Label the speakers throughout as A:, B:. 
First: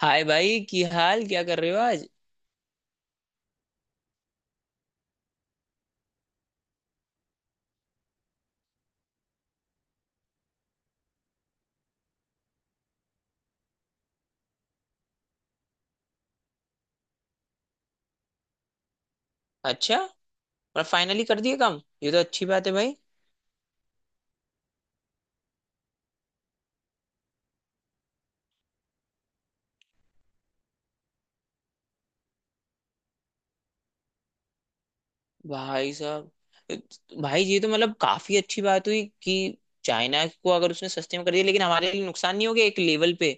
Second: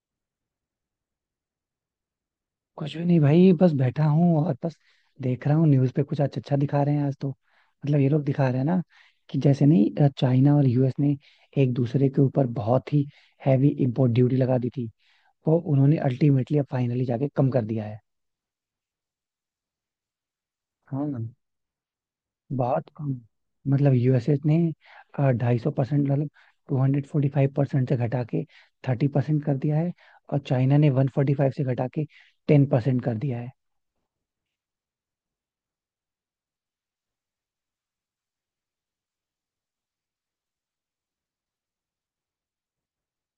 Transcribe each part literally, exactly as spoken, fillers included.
A: हाय भाई की हाल क्या कर रहे हो आज।
B: कुछ भी नहीं भाई, बस बैठा हूँ। और बस देख रहा हूँ न्यूज़ पे कुछ अच्छा अच्छा दिखा रहे हैं आज। तो मतलब ये लोग दिखा रहे हैं ना कि जैसे नहीं अ, चाइना और यूएस ने एक दूसरे के ऊपर बहुत ही हैवी इम्पोर्ट ड्यूटी लगा दी थी। वो उन्होंने अल्टीमेटली अब फाइनली जाके कम कर दिया है।
A: अच्छा, मतलब
B: हाँ,
A: फाइनली कर दिए काम, ये तो अच्छी बात है
B: बहुत
A: भाई।
B: कम। मतलब यूएसए ने ढाई सौ परसेंट, मतलब two hundred forty five percent से घटा के थर्टी परसेंट कर दिया है। और चाइना ने वन फोर्टी फाइव से घटा के टेन परसेंट कर दिया है।
A: भाई साहब, भाई ये तो मतलब काफी अच्छी बात हुई कि चाइना को अगर उसने सस्ते में कर दिया, लेकिन हमारे लिए नुकसान नहीं हो गया एक लेवल पे?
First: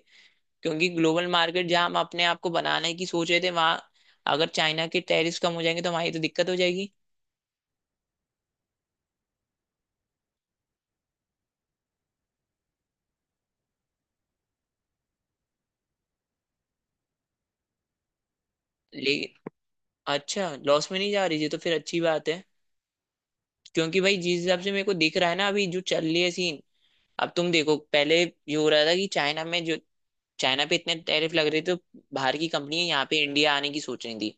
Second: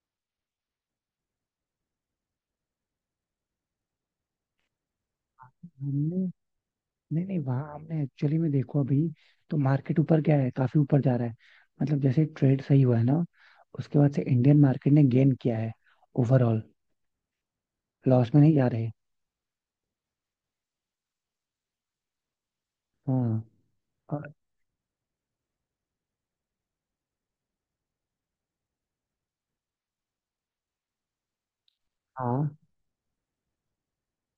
A: क्योंकि ग्लोबल मार्केट जहां हम अपने आप को बनाने की सोच रहे थे, वहां अगर चाइना के टैरिफ कम हो जाएंगे तो हमारी
B: हमने,
A: तो दिक्कत हो जाएगी।
B: नहीं नहीं, वहाँ आपने एक्चुअली में देखो, अभी तो मार्केट ऊपर क्या है, काफी ऊपर जा रहा है। मतलब जैसे ट्रेड सही हुआ है ना, उसके बाद से इंडियन मार्केट ने गेन किया है, ओवरऑल लॉस में नहीं जा रहे।
A: लेकिन अच्छा, लॉस में नहीं जा रही, ये तो फिर अच्छी बात है।
B: हाँ।
A: क्योंकि भाई
B: और
A: जिस हिसाब से मेरे को दिख रहा है ना अभी जो चल रही है सीन। अब तुम देखो, पहले ये हो रहा था कि चाइना में जो चाइना पे इतने टैरिफ लग रहे थे, तो बाहर की
B: हाँ,
A: कंपनी यहाँ पे इंडिया आने की सोच रही थी।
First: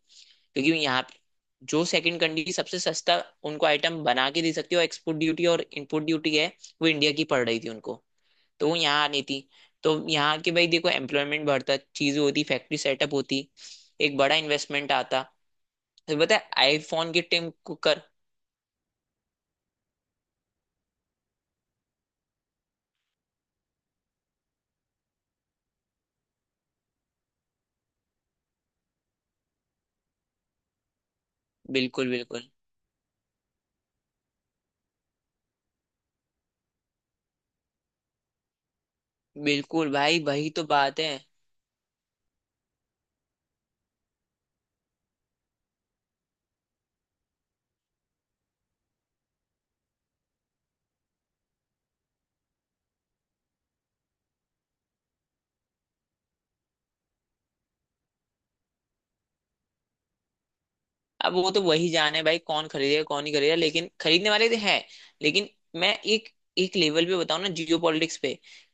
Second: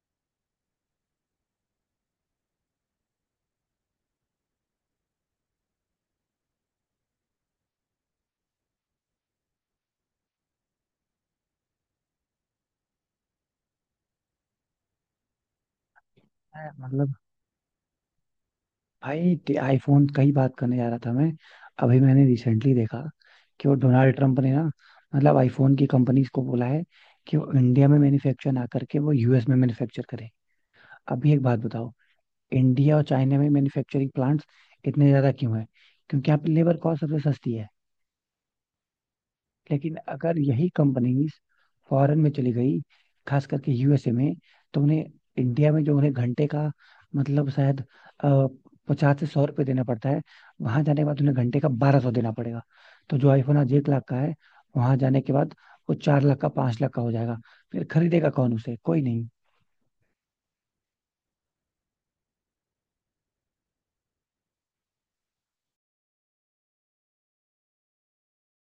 A: क्योंकि यहाँ पे- जो सेकंड कंट्री सबसे सस्ता उनको आइटम बना के दे सकती है, और एक्सपोर्ट ड्यूटी और इंपोर्ट ड्यूटी है वो इंडिया की पड़ रही थी उनको, तो वो यहाँ आनी थी। तो यहाँ के भाई देखो एम्प्लॉयमेंट बढ़ता, चीजें होती, फैक्ट्री सेटअप होती, एक बड़ा इन्वेस्टमेंट आता। तो बताए
B: मैं
A: आईफोन
B: मतलब
A: के टीम को कर।
B: भाई आईफोन का ही बात करने जा रहा था मैं। अभी मैंने रिसेंटली देखा कि वो डोनाल्ड ट्रंप ने ना, मतलब आईफोन की कंपनीज को बोला है कि वो इंडिया में मैन्युफैक्चर ना करके वो यूएस में मैन्युफैक्चर करे। अभी एक बात बताओ,
A: बिल्कुल, बिल्कुल।
B: इंडिया और चाइना में मैन्युफैक्चरिंग प्लांट्स इतने ज्यादा क्यों हैं? क्योंकि यहाँ पे लेबर कॉस्ट सबसे सस्ती है।
A: बिल्कुल
B: लेकिन
A: भाई,
B: अगर
A: वही तो
B: यही
A: बात है।
B: कंपनीज फॉरेन में चली गई, खास करके यूएसए में, तो उन्हें, इंडिया में जो उन्हें घंटे का, मतलब शायद, पचास से सौ रुपये देना पड़ता है, वहां जाने के बाद उन्हें घंटे का बारह सौ देना पड़ेगा। तो जो आईफोन आज एक लाख का है, वहां जाने के बाद वो चार लाख का, पांच लाख का हो जाएगा। फिर खरीदेगा कौन उसे? कोई नहीं।
A: अब वो तो वही जाने भाई कौन खरीदेगा कौन नहीं खरीदेगा, लेकिन खरीदने वाले तो हैं। लेकिन मैं एक एक लेवल पे बताऊं ना जियो पॉलिटिक्स पे,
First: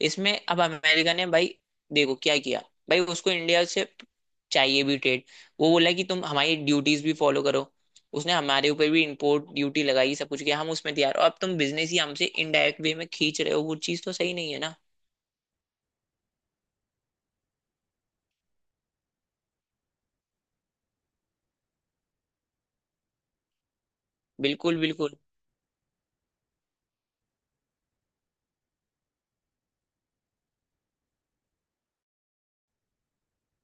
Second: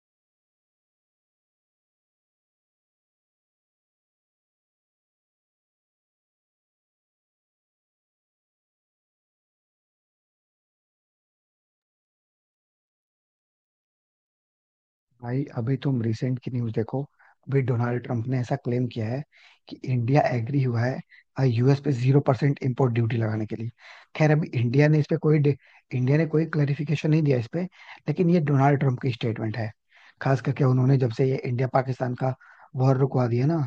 A: इसमें अब अमेरिका ने भाई देखो क्या किया। भाई उसको इंडिया से चाहिए भी ट्रेड। वो बोला कि तुम हमारी ड्यूटीज भी फॉलो करो। उसने हमारे ऊपर भी इंपोर्ट ड्यूटी लगाई, सब कुछ किया, हम उसमें तैयार, और अब तुम बिजनेस ही हमसे इनडायरेक्ट वे में खींच रहे हो, वो चीज तो सही नहीं है ना।
B: भाई अभी तुम रिसेंट की न्यूज देखो, अभी डोनाल्ड ट्रम्प ने ऐसा क्लेम किया है कि इंडिया एग्री हुआ है यूएस पे जीरो परसेंट इम्पोर्ट ड्यूटी लगाने के लिए। खैर, अभी
A: बिल्कुल,
B: इंडिया ने इस पे
A: बिल्कुल।
B: कोई डे- इंडिया ने कोई क्लेरिफिकेशन नहीं दिया इस पे। लेकिन ये डोनाल्ड ट्रम्प की स्टेटमेंट है। खास करके उन्होंने, जब से ये इंडिया पाकिस्तान का वॉर रुकवा दिया ना,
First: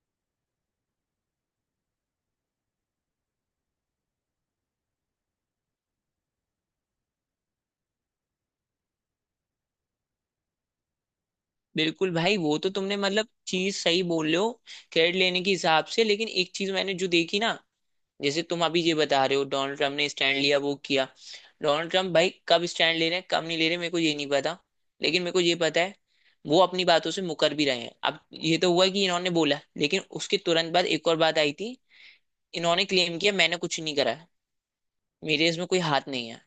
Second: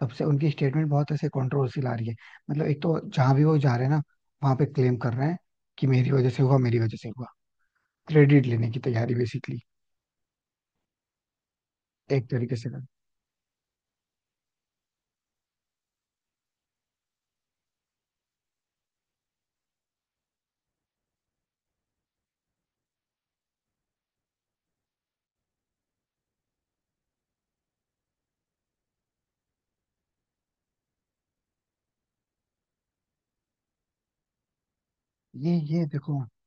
B: तब से उनकी स्टेटमेंट बहुत ऐसे कंट्रोवर्सी ला रही है। मतलब एक तो जहां भी वो जा रहे हैं ना, वहां पे क्लेम कर रहे हैं कि मेरी वजह से हुआ, मेरी वजह से हुआ। क्रेडिट लेने की तैयारी बेसिकली,
A: बिल्कुल
B: एक
A: भाई,
B: तरीके
A: वो तो
B: से कर।
A: तुमने मतलब चीज सही बोल रहे हो। क्रेडिट लेने के हिसाब से, लेकिन एक चीज मैंने जो देखी ना, जैसे तुम अभी ये बता रहे हो डोनाल्ड ट्रम्प ने स्टैंड लिया वो किया। डोनाल्ड ट्रम्प भाई कब स्टैंड ले रहे हैं कब नहीं ले रहे मेरे को ये नहीं पता। लेकिन मेरे को ये पता है, वो अपनी बातों से मुकर भी रहे हैं। अब ये तो हुआ कि इन्होंने बोला, लेकिन उसके तुरंत बाद एक और बात आई थी। इन्होंने क्लेम किया मैंने कुछ नहीं करा है, मेरे इसमें
B: ये
A: कोई हाथ
B: कौन?
A: नहीं है।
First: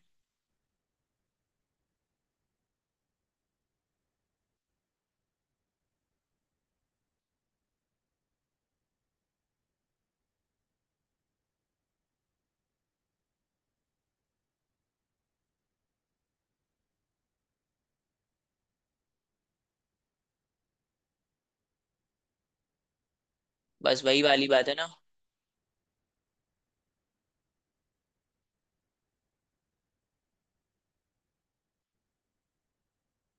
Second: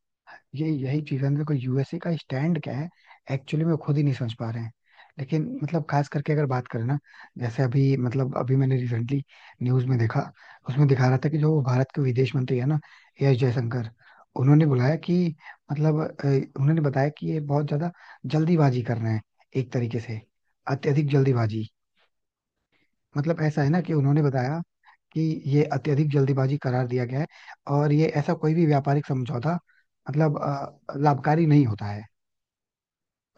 B: हैं एक्टर हैं लेकिन ना, जैसे कि न्यूज का उसमें दिया ना, ए अजगर उन्होंने ही, मतलब ज्यादा जल्द में एक तरीके से, अत्यधिक, मतलब कि
A: बस
B: उन्होंने
A: वही वाली
B: बताया
A: बात है ना।
B: कि ये अत्यधिक जल्दीबाजी करार दिया गया है, और ये ऐसा कोई भी व्यापारिक समझौता, मतलब अ, लाभकारी नहीं होता है।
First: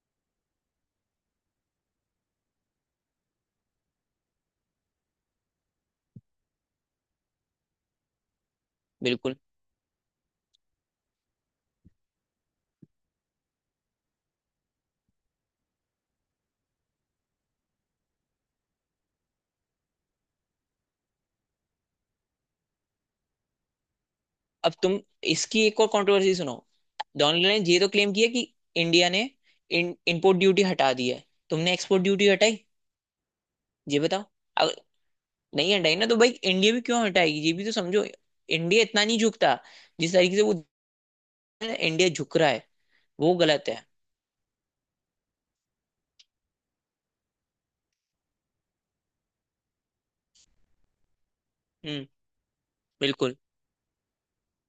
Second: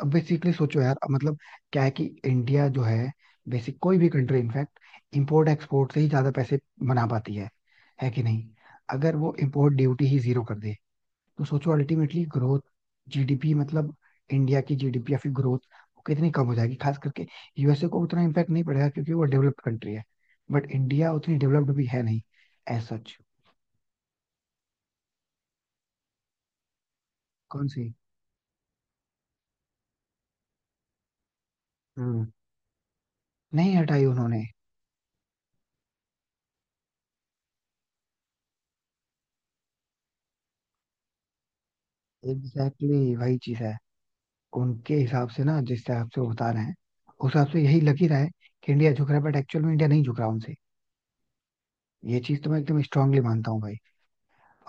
B: अब बेसिकली सोचो यार, अब मतलब क्या है कि इंडिया जो है, बेसिक कोई भी कंट्री इनफैक्ट इंपोर्ट एक्सपोर्ट से ही ज्यादा पैसे बना पाती है है कि नहीं? अगर वो
A: बिल्कुल।
B: इंपोर्ट ड्यूटी ही जीरो कर दे, तो सोचो अल्टीमेटली ग्रोथ, जीडीपी, मतलब इंडिया की जीडीपी या फिर ग्रोथ, वो कितनी कम हो जाएगी। खास करके यूएसए को उतना इम्पैक्ट नहीं पड़ेगा क्योंकि वो डेवलप्ड कंट्री है, बट इंडिया उतनी डेवलप्ड भी है नहीं, एज सच।
A: अब तुम इसकी एक और कंट्रोवर्सी सुनो। डोनाल्ड ने
B: कौन
A: ये
B: सी?
A: तो क्लेम किया कि इंडिया ने इन, इंपोर्ट ड्यूटी हटा दी है। तुमने एक्सपोर्ट
B: हम्म,
A: ड्यूटी हटाई?
B: नहीं
A: ये
B: हटाई
A: बताओ।
B: उन्होंने।
A: नहीं हटाई ना, तो भाई इंडिया भी क्यों हटाएगी? ये भी तो समझो, इंडिया इतना नहीं झुकता जिस तरीके से वो इंडिया झुक रहा है।
B: एग्जैक्टली exactly,
A: वो
B: वही चीज
A: गलत
B: है।
A: है।
B: उनके हिसाब से ना, जिस हिसाब से वो बता रहे हैं, उस हिसाब से यही लग ही रहा है कि इंडिया झुक रहा है, बट एक्चुअल में इंडिया नहीं झुक रहा उनसे।
A: हम्म।
B: ये चीज तो मैं एकदम स्ट्रांगली
A: बिल्कुल,
B: मानता हूँ भाई।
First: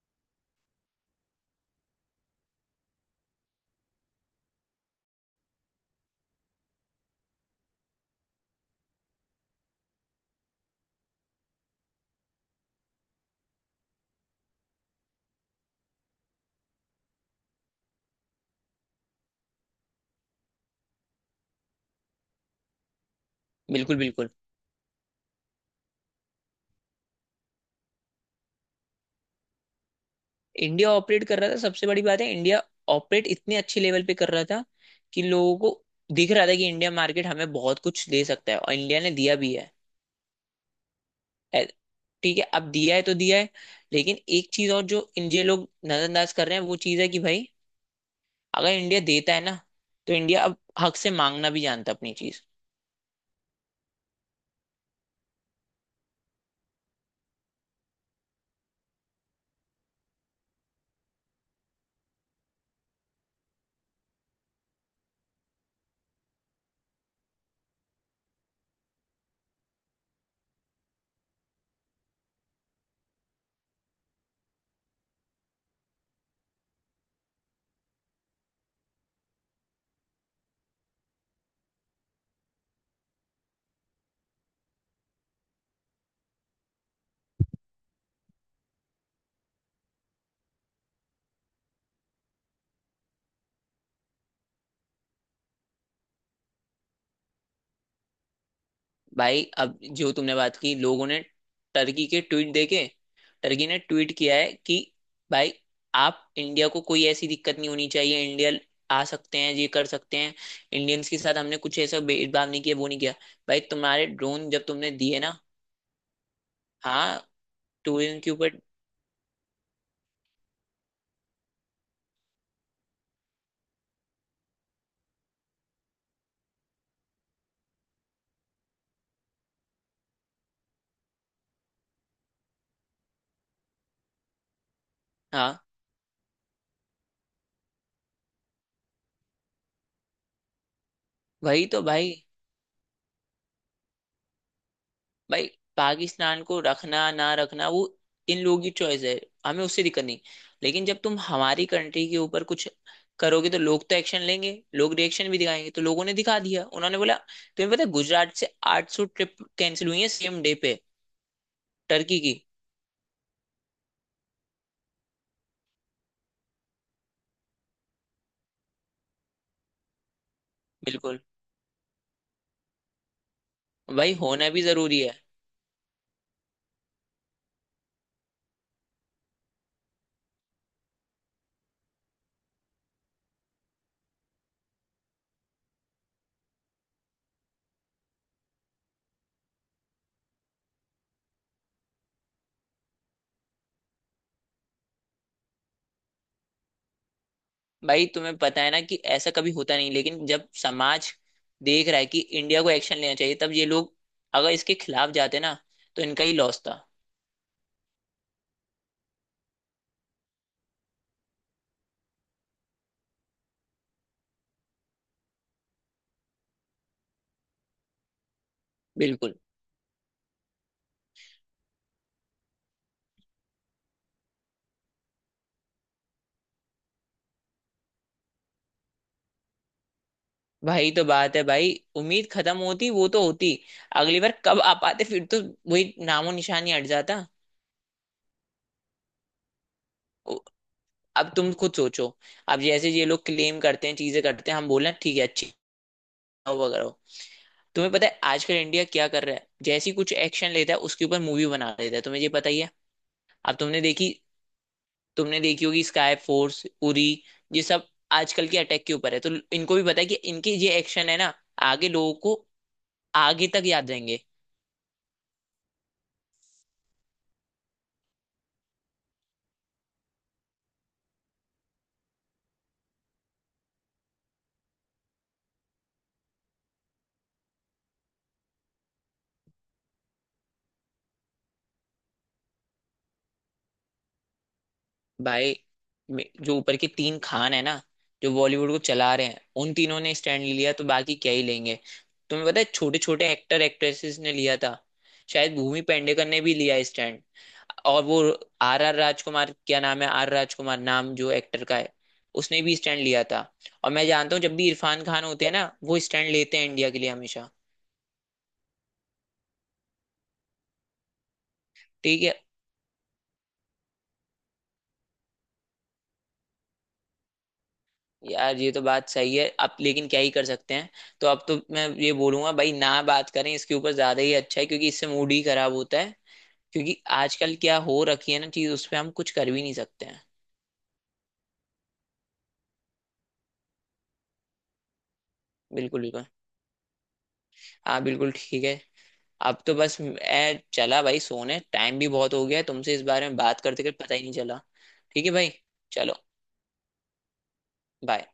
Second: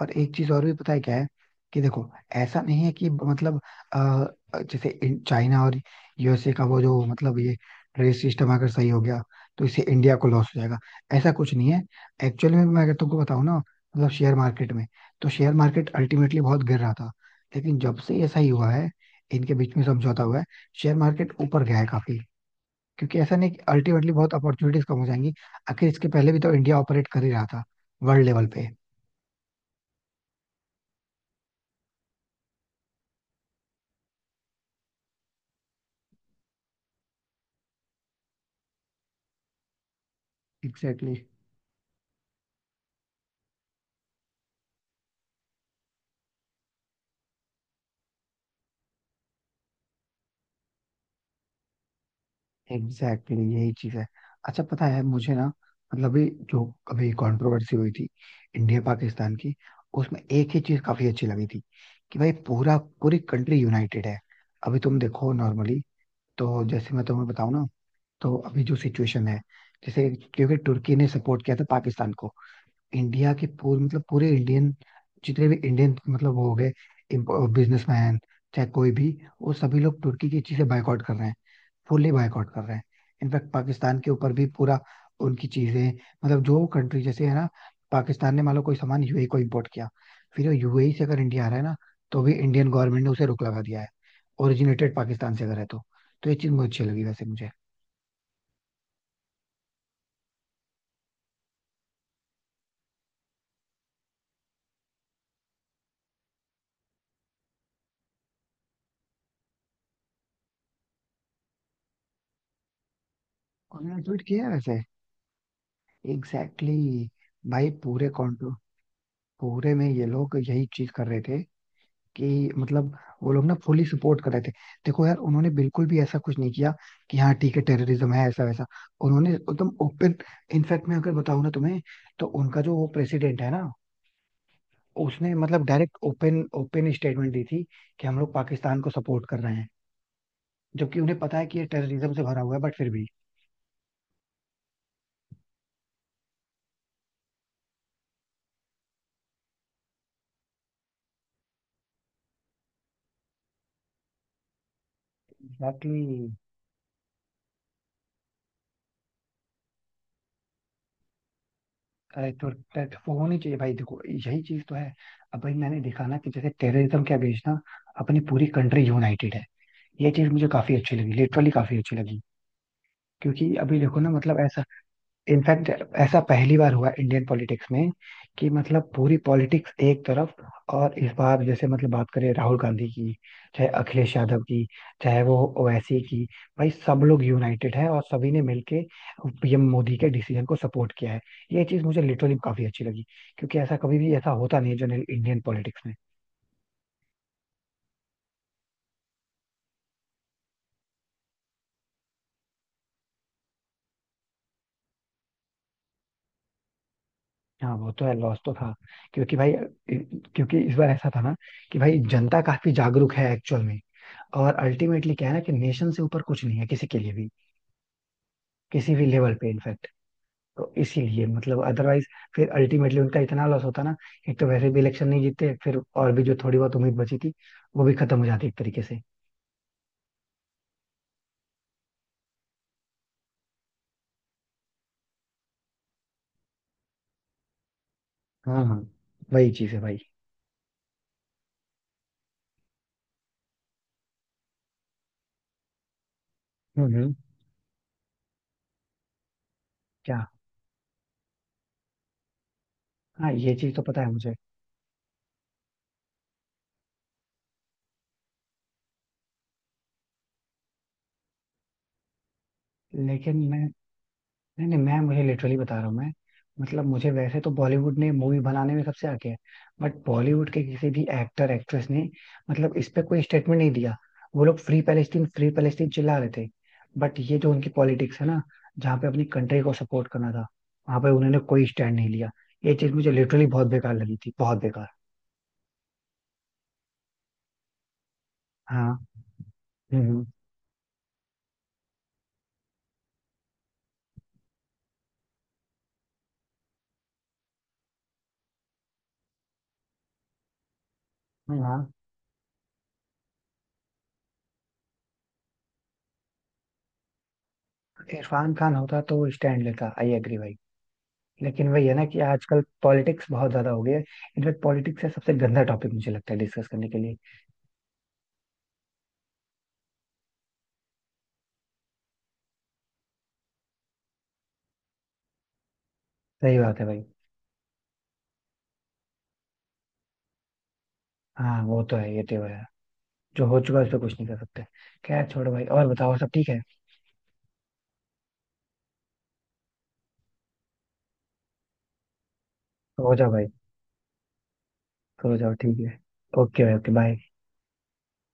B: और एक चीज और भी पता है क्या है? कि देखो, ऐसा नहीं है कि मतलब अ, जैसे इन- चाइना और यूएसए का वो जो, मतलब ये ट्रेड सिस्टम अगर सही हो गया तो इससे इंडिया को लॉस हो जाएगा, ऐसा कुछ नहीं है। एक्चुअली में मैं अगर तुमको बताऊं ना, मतलब शेयर मार्केट में, तो शेयर मार्केट अल्टीमेटली बहुत गिर रहा था। लेकिन जब से ऐसा ही हुआ है, इनके बीच में समझौता हुआ है, शेयर मार्केट ऊपर गया है काफी। क्योंकि ऐसा नहीं कि
A: बिल्कुल।
B: अल्टीमेटली
A: बिल्कुल,
B: बहुत अपॉर्चुनिटीज कम हो जाएंगी। आखिर इसके पहले भी तो इंडिया ऑपरेट कर ही रहा था वर्ल्ड लेवल पे।
A: इंडिया ऑपरेट कर रहा था, सबसे बड़ी बात है। इंडिया ऑपरेट इतने अच्छे लेवल पे कर रहा था कि लोगों को दिख रहा था कि इंडिया मार्केट हमें बहुत कुछ दे सकता है, और इंडिया ने दिया भी है।
B: एग्जैक्टली।
A: ए- ठीक है, अब दिया है तो दिया है। लेकिन एक चीज और जो इन ये लोग नजरअंदाज कर रहे हैं, वो चीज है कि भाई अगर इंडिया देता है ना, तो इंडिया अब हक से मांगना भी जानता है अपनी चीज।
B: एग्जैक्टली exactly, यही चीज है। अच्छा, पता है मुझे ना, मतलब ये जो अभी कंट्रोवर्सी हुई थी इंडिया पाकिस्तान की, उसमें एक ही चीज काफी अच्छी लगी थी कि भाई पूरा पूरी कंट्री यूनाइटेड है। अभी तुम देखो नॉर्मली, तो जैसे मैं तुम्हें बताऊं ना, तो अभी जो सिचुएशन है, जैसे क्योंकि तुर्की ने सपोर्ट किया था पाकिस्तान को, इंडिया के पूरे, मतलब पूरे इंडियन, जितने भी इंडियन मतलब वो हो गए, बिजनेसमैन, चाहे कोई भी, वो सभी लोग तुर्की की चीजें बायकॉट कर रहे हैं, फुल्ली बायकॉट कर रहे हैं। इनफैक्ट पाकिस्तान के ऊपर भी पूरा उनकी चीजें, मतलब जो कंट्री जैसे है ना, पाकिस्तान ने मान लो कोई सामान यूएई को इम्पोर्ट किया, फिर वो यूएई से अगर इंडिया आ रहा है ना, तो भी इंडियन गवर्नमेंट ने उसे रोक लगा दिया है, ओरिजिनेटेड पाकिस्तान से अगर है तो। तो ये चीज बहुत अच्छी लगी वैसे मुझे।
A: भाई अब जो तुमने बात की, लोगों ने टर्की के ट्वीट देखे। टर्की ने ट्वीट किया है कि भाई आप, इंडिया को कोई ऐसी दिक्कत नहीं होनी चाहिए, इंडिया आ सकते हैं, ये कर सकते हैं, इंडियंस के साथ हमने कुछ ऐसा भेदभाव नहीं किया, वो नहीं किया। भाई
B: उन्होंने
A: तुम्हारे
B: ट्वीट किया है
A: ड्रोन जब
B: वैसे।
A: तुमने दिए ना।
B: Exactly exactly।
A: हाँ।
B: भाई पूरे
A: टूरिज्म के
B: कॉन्ट्रो,
A: ऊपर।
B: पूरे में ये लोग यही चीज कर रहे थे कि मतलब वो लोग ना फुली सपोर्ट कर रहे थे। देखो यार, उन्होंने बिल्कुल भी ऐसा कुछ नहीं किया कि हाँ ठीक है, टेररिज्म है ऐसा वैसा। उन्होंने एकदम ओपन, इनफैक्ट मैं अगर बताऊं ना तुम्हें, तो उनका जो वो प्रेसिडेंट है ना, उसने
A: हाँ,
B: मतलब डायरेक्ट ओपन ओपन स्टेटमेंट दी थी कि हम लोग पाकिस्तान को सपोर्ट कर रहे हैं, जबकि उन्हें पता है कि ये
A: वही तो
B: टेररिज्म
A: भाई।
B: से भरा हुआ है, बट फिर भी।
A: भाई पाकिस्तान को रखना ना रखना, वो इन लोगों की चॉइस है, हमें उससे दिक्कत नहीं। लेकिन जब तुम हमारी कंट्री के ऊपर कुछ करोगे, तो लोग तो एक्शन लेंगे, लोग रिएक्शन भी दिखाएंगे। तो
B: एग्जैक्टली।
A: लोगों ने दिखा दिया, उन्होंने बोला। तुम्हें पता है गुजरात से आठ सौ ट्रिप कैंसिल हुई है सेम डे पे, टर्की
B: अरे
A: की।
B: तो tet- वो होनी चाहिए भाई। देखो, यही चीज तो है। अब भाई मैंने देखा ना कि जैसे टेररिज्म के अगेंस्ट ना, अपनी पूरी कंट्री यूनाइटेड है। ये चीज मुझे काफी अच्छी लगी,
A: बिल्कुल।
B: लिटरली काफी अच्छी लगी। क्योंकि अभी देखो ना,
A: भाई
B: मतलब
A: होना
B: ऐसा
A: भी जरूरी है।
B: इनफैक्ट ऐसा पहली बार हुआ इंडियन पॉलिटिक्स में कि मतलब पूरी पॉलिटिक्स एक तरफ। और इस बार जैसे मतलब बात करें राहुल गांधी की, चाहे अखिलेश यादव की, चाहे वो ओवैसी की, भाई सब लोग यूनाइटेड है और सभी ने मिलके पीएम मोदी के डिसीजन को सपोर्ट किया है। ये चीज मुझे लिटरली काफी अच्छी लगी, क्योंकि ऐसा कभी भी ऐसा होता नहीं है जनरल इंडियन पॉलिटिक्स में।
A: भाई तुम्हें पता है ना कि ऐसा कभी होता नहीं, लेकिन जब समाज देख रहा है कि इंडिया को एक्शन लेना चाहिए, तब ये लोग अगर इसके खिलाफ जाते ना, तो इनका ही लॉस था।
B: हाँ, वो तो है, लॉस तो था। क्योंकि भाई, क्योंकि इस बार ऐसा था ना कि भाई, जनता काफी जागरूक है एक्चुअल में। और अल्टीमेटली क्या है ना, कि नेशन से ऊपर कुछ नहीं है किसी के लिए भी, किसी भी लेवल
A: बिल्कुल।
B: पे, इनफैक्ट। तो इसीलिए मतलब, अदरवाइज फिर अल्टीमेटली उनका इतना लॉस होता ना, एक तो वैसे भी इलेक्शन नहीं जीतते, फिर और भी जो थोड़ी बहुत उम्मीद बची थी, वो भी खत्म हो जाती एक तरीके से।
A: भाई तो बात है भाई, उम्मीद खत्म होती वो तो होती, अगली बार कब आ पाते फिर? तो वही नामो निशानी हट जाता।
B: हाँ हाँ, वही चीज है भाई।
A: उ- अब तुम खुद सोचो, अब जैसे ये लोग क्लेम करते हैं चीजें करते हैं, हम बोले ठीक है अच्छी हो वगैरह
B: हम्म
A: हो।
B: हम्म,
A: तुम्हें पता है आजकल इंडिया क्या कर रहा है? जैसी कुछ
B: क्या?
A: एक्शन लेता है उसके ऊपर मूवी बना देता है, तुम्हें ये पता ही है।
B: हाँ, ये
A: अब
B: चीज
A: तुमने
B: तो पता है
A: देखी,
B: मुझे।
A: तुमने देखी होगी, स्काई फोर्स, उरी, ये सब आजकल के अटैक के ऊपर है, तो इनको भी पता है कि इनके ये एक्शन है ना, आगे लोगों को
B: लेकिन
A: आगे
B: मैं
A: तक याद रहेंगे।
B: नहीं नहीं, मैं मुझे लिटरली बता रहा हूँ मैं। मतलब मुझे, वैसे तो बॉलीवुड ने मूवी बनाने में सबसे आगे है, बट बॉलीवुड के किसी भी एक्टर एक्ट्रेस ने मतलब इस पे कोई स्टेटमेंट नहीं दिया। वो लोग फ्री पैलेस्टीन फ्री पैलेस्टीन चिल्ला रहे थे, बट ये जो उनकी पॉलिटिक्स है ना, जहाँ पे अपनी कंट्री को सपोर्ट करना था, वहां पे उन्होंने कोई स्टैंड नहीं लिया। ये चीज मुझे लिटरली बहुत बेकार लगी थी, बहुत बेकार।
A: भाई मे- जो ऊपर के तीन खान है ना, जो बॉलीवुड को
B: हाँ।
A: चला रहे हैं, उन तीनों ने
B: हम्म
A: स्टैंड लिया, तो बाकी क्या ही लेंगे। तुम्हें पता है छोटे छोटे एक्टर एक्ट्रेसेस ने लिया था, शायद भूमि पेडनेकर ने भी लिया स्टैंड, और वो आर आर राजकुमार, क्या नाम है, आर राजकुमार नाम जो
B: हम्म,
A: एक्टर का
B: हाँ।
A: है, उसने भी स्टैंड लिया था। और मैं जानता हूँ जब भी इरफान खान होते हैं ना, वो स्टैंड लेते हैं इंडिया के लिए हमेशा।
B: इरफान खान होता तो स्टैंड लेता, आई एग्री भाई। लेकिन वही है ना कि
A: ठीक है
B: आजकल पॉलिटिक्स बहुत ज्यादा हो गई है। इनफैक्ट पॉलिटिक्स है सबसे गंदा टॉपिक, मुझे लगता है, डिस्कस करने के लिए।
A: यार, ये तो बात सही है अब, लेकिन क्या ही कर सकते हैं। तो अब तो मैं ये बोलूंगा भाई ना बात करें इसके ऊपर ज्यादा ही अच्छा है, क्योंकि इससे मूड ही खराब होता है।
B: सही बात है
A: क्योंकि
B: भाई।
A: आजकल क्या हो रखी है ना चीज, उस पर हम कुछ कर भी नहीं सकते हैं।
B: हाँ वो तो है, ये तो है। जो हो चुका है उस पर कुछ नहीं कर सकते। खैर, छोड़ो भाई, और
A: बिल्कुल,
B: बताओ
A: बिल्कुल।
B: सब ठीक है?
A: हाँ बिल्कुल ठीक है। अब तो बस मैं चला भाई, सोने टाइम भी बहुत हो गया है, तुमसे इस
B: सो
A: बारे
B: जाओ
A: में
B: भाई।
A: बात करते करते पता ही नहीं चला। ठीक है
B: सो
A: भाई।
B: जाओ, ठीक है।
A: चलो।
B: ओके भाई, ओके, बाय।
A: बाय।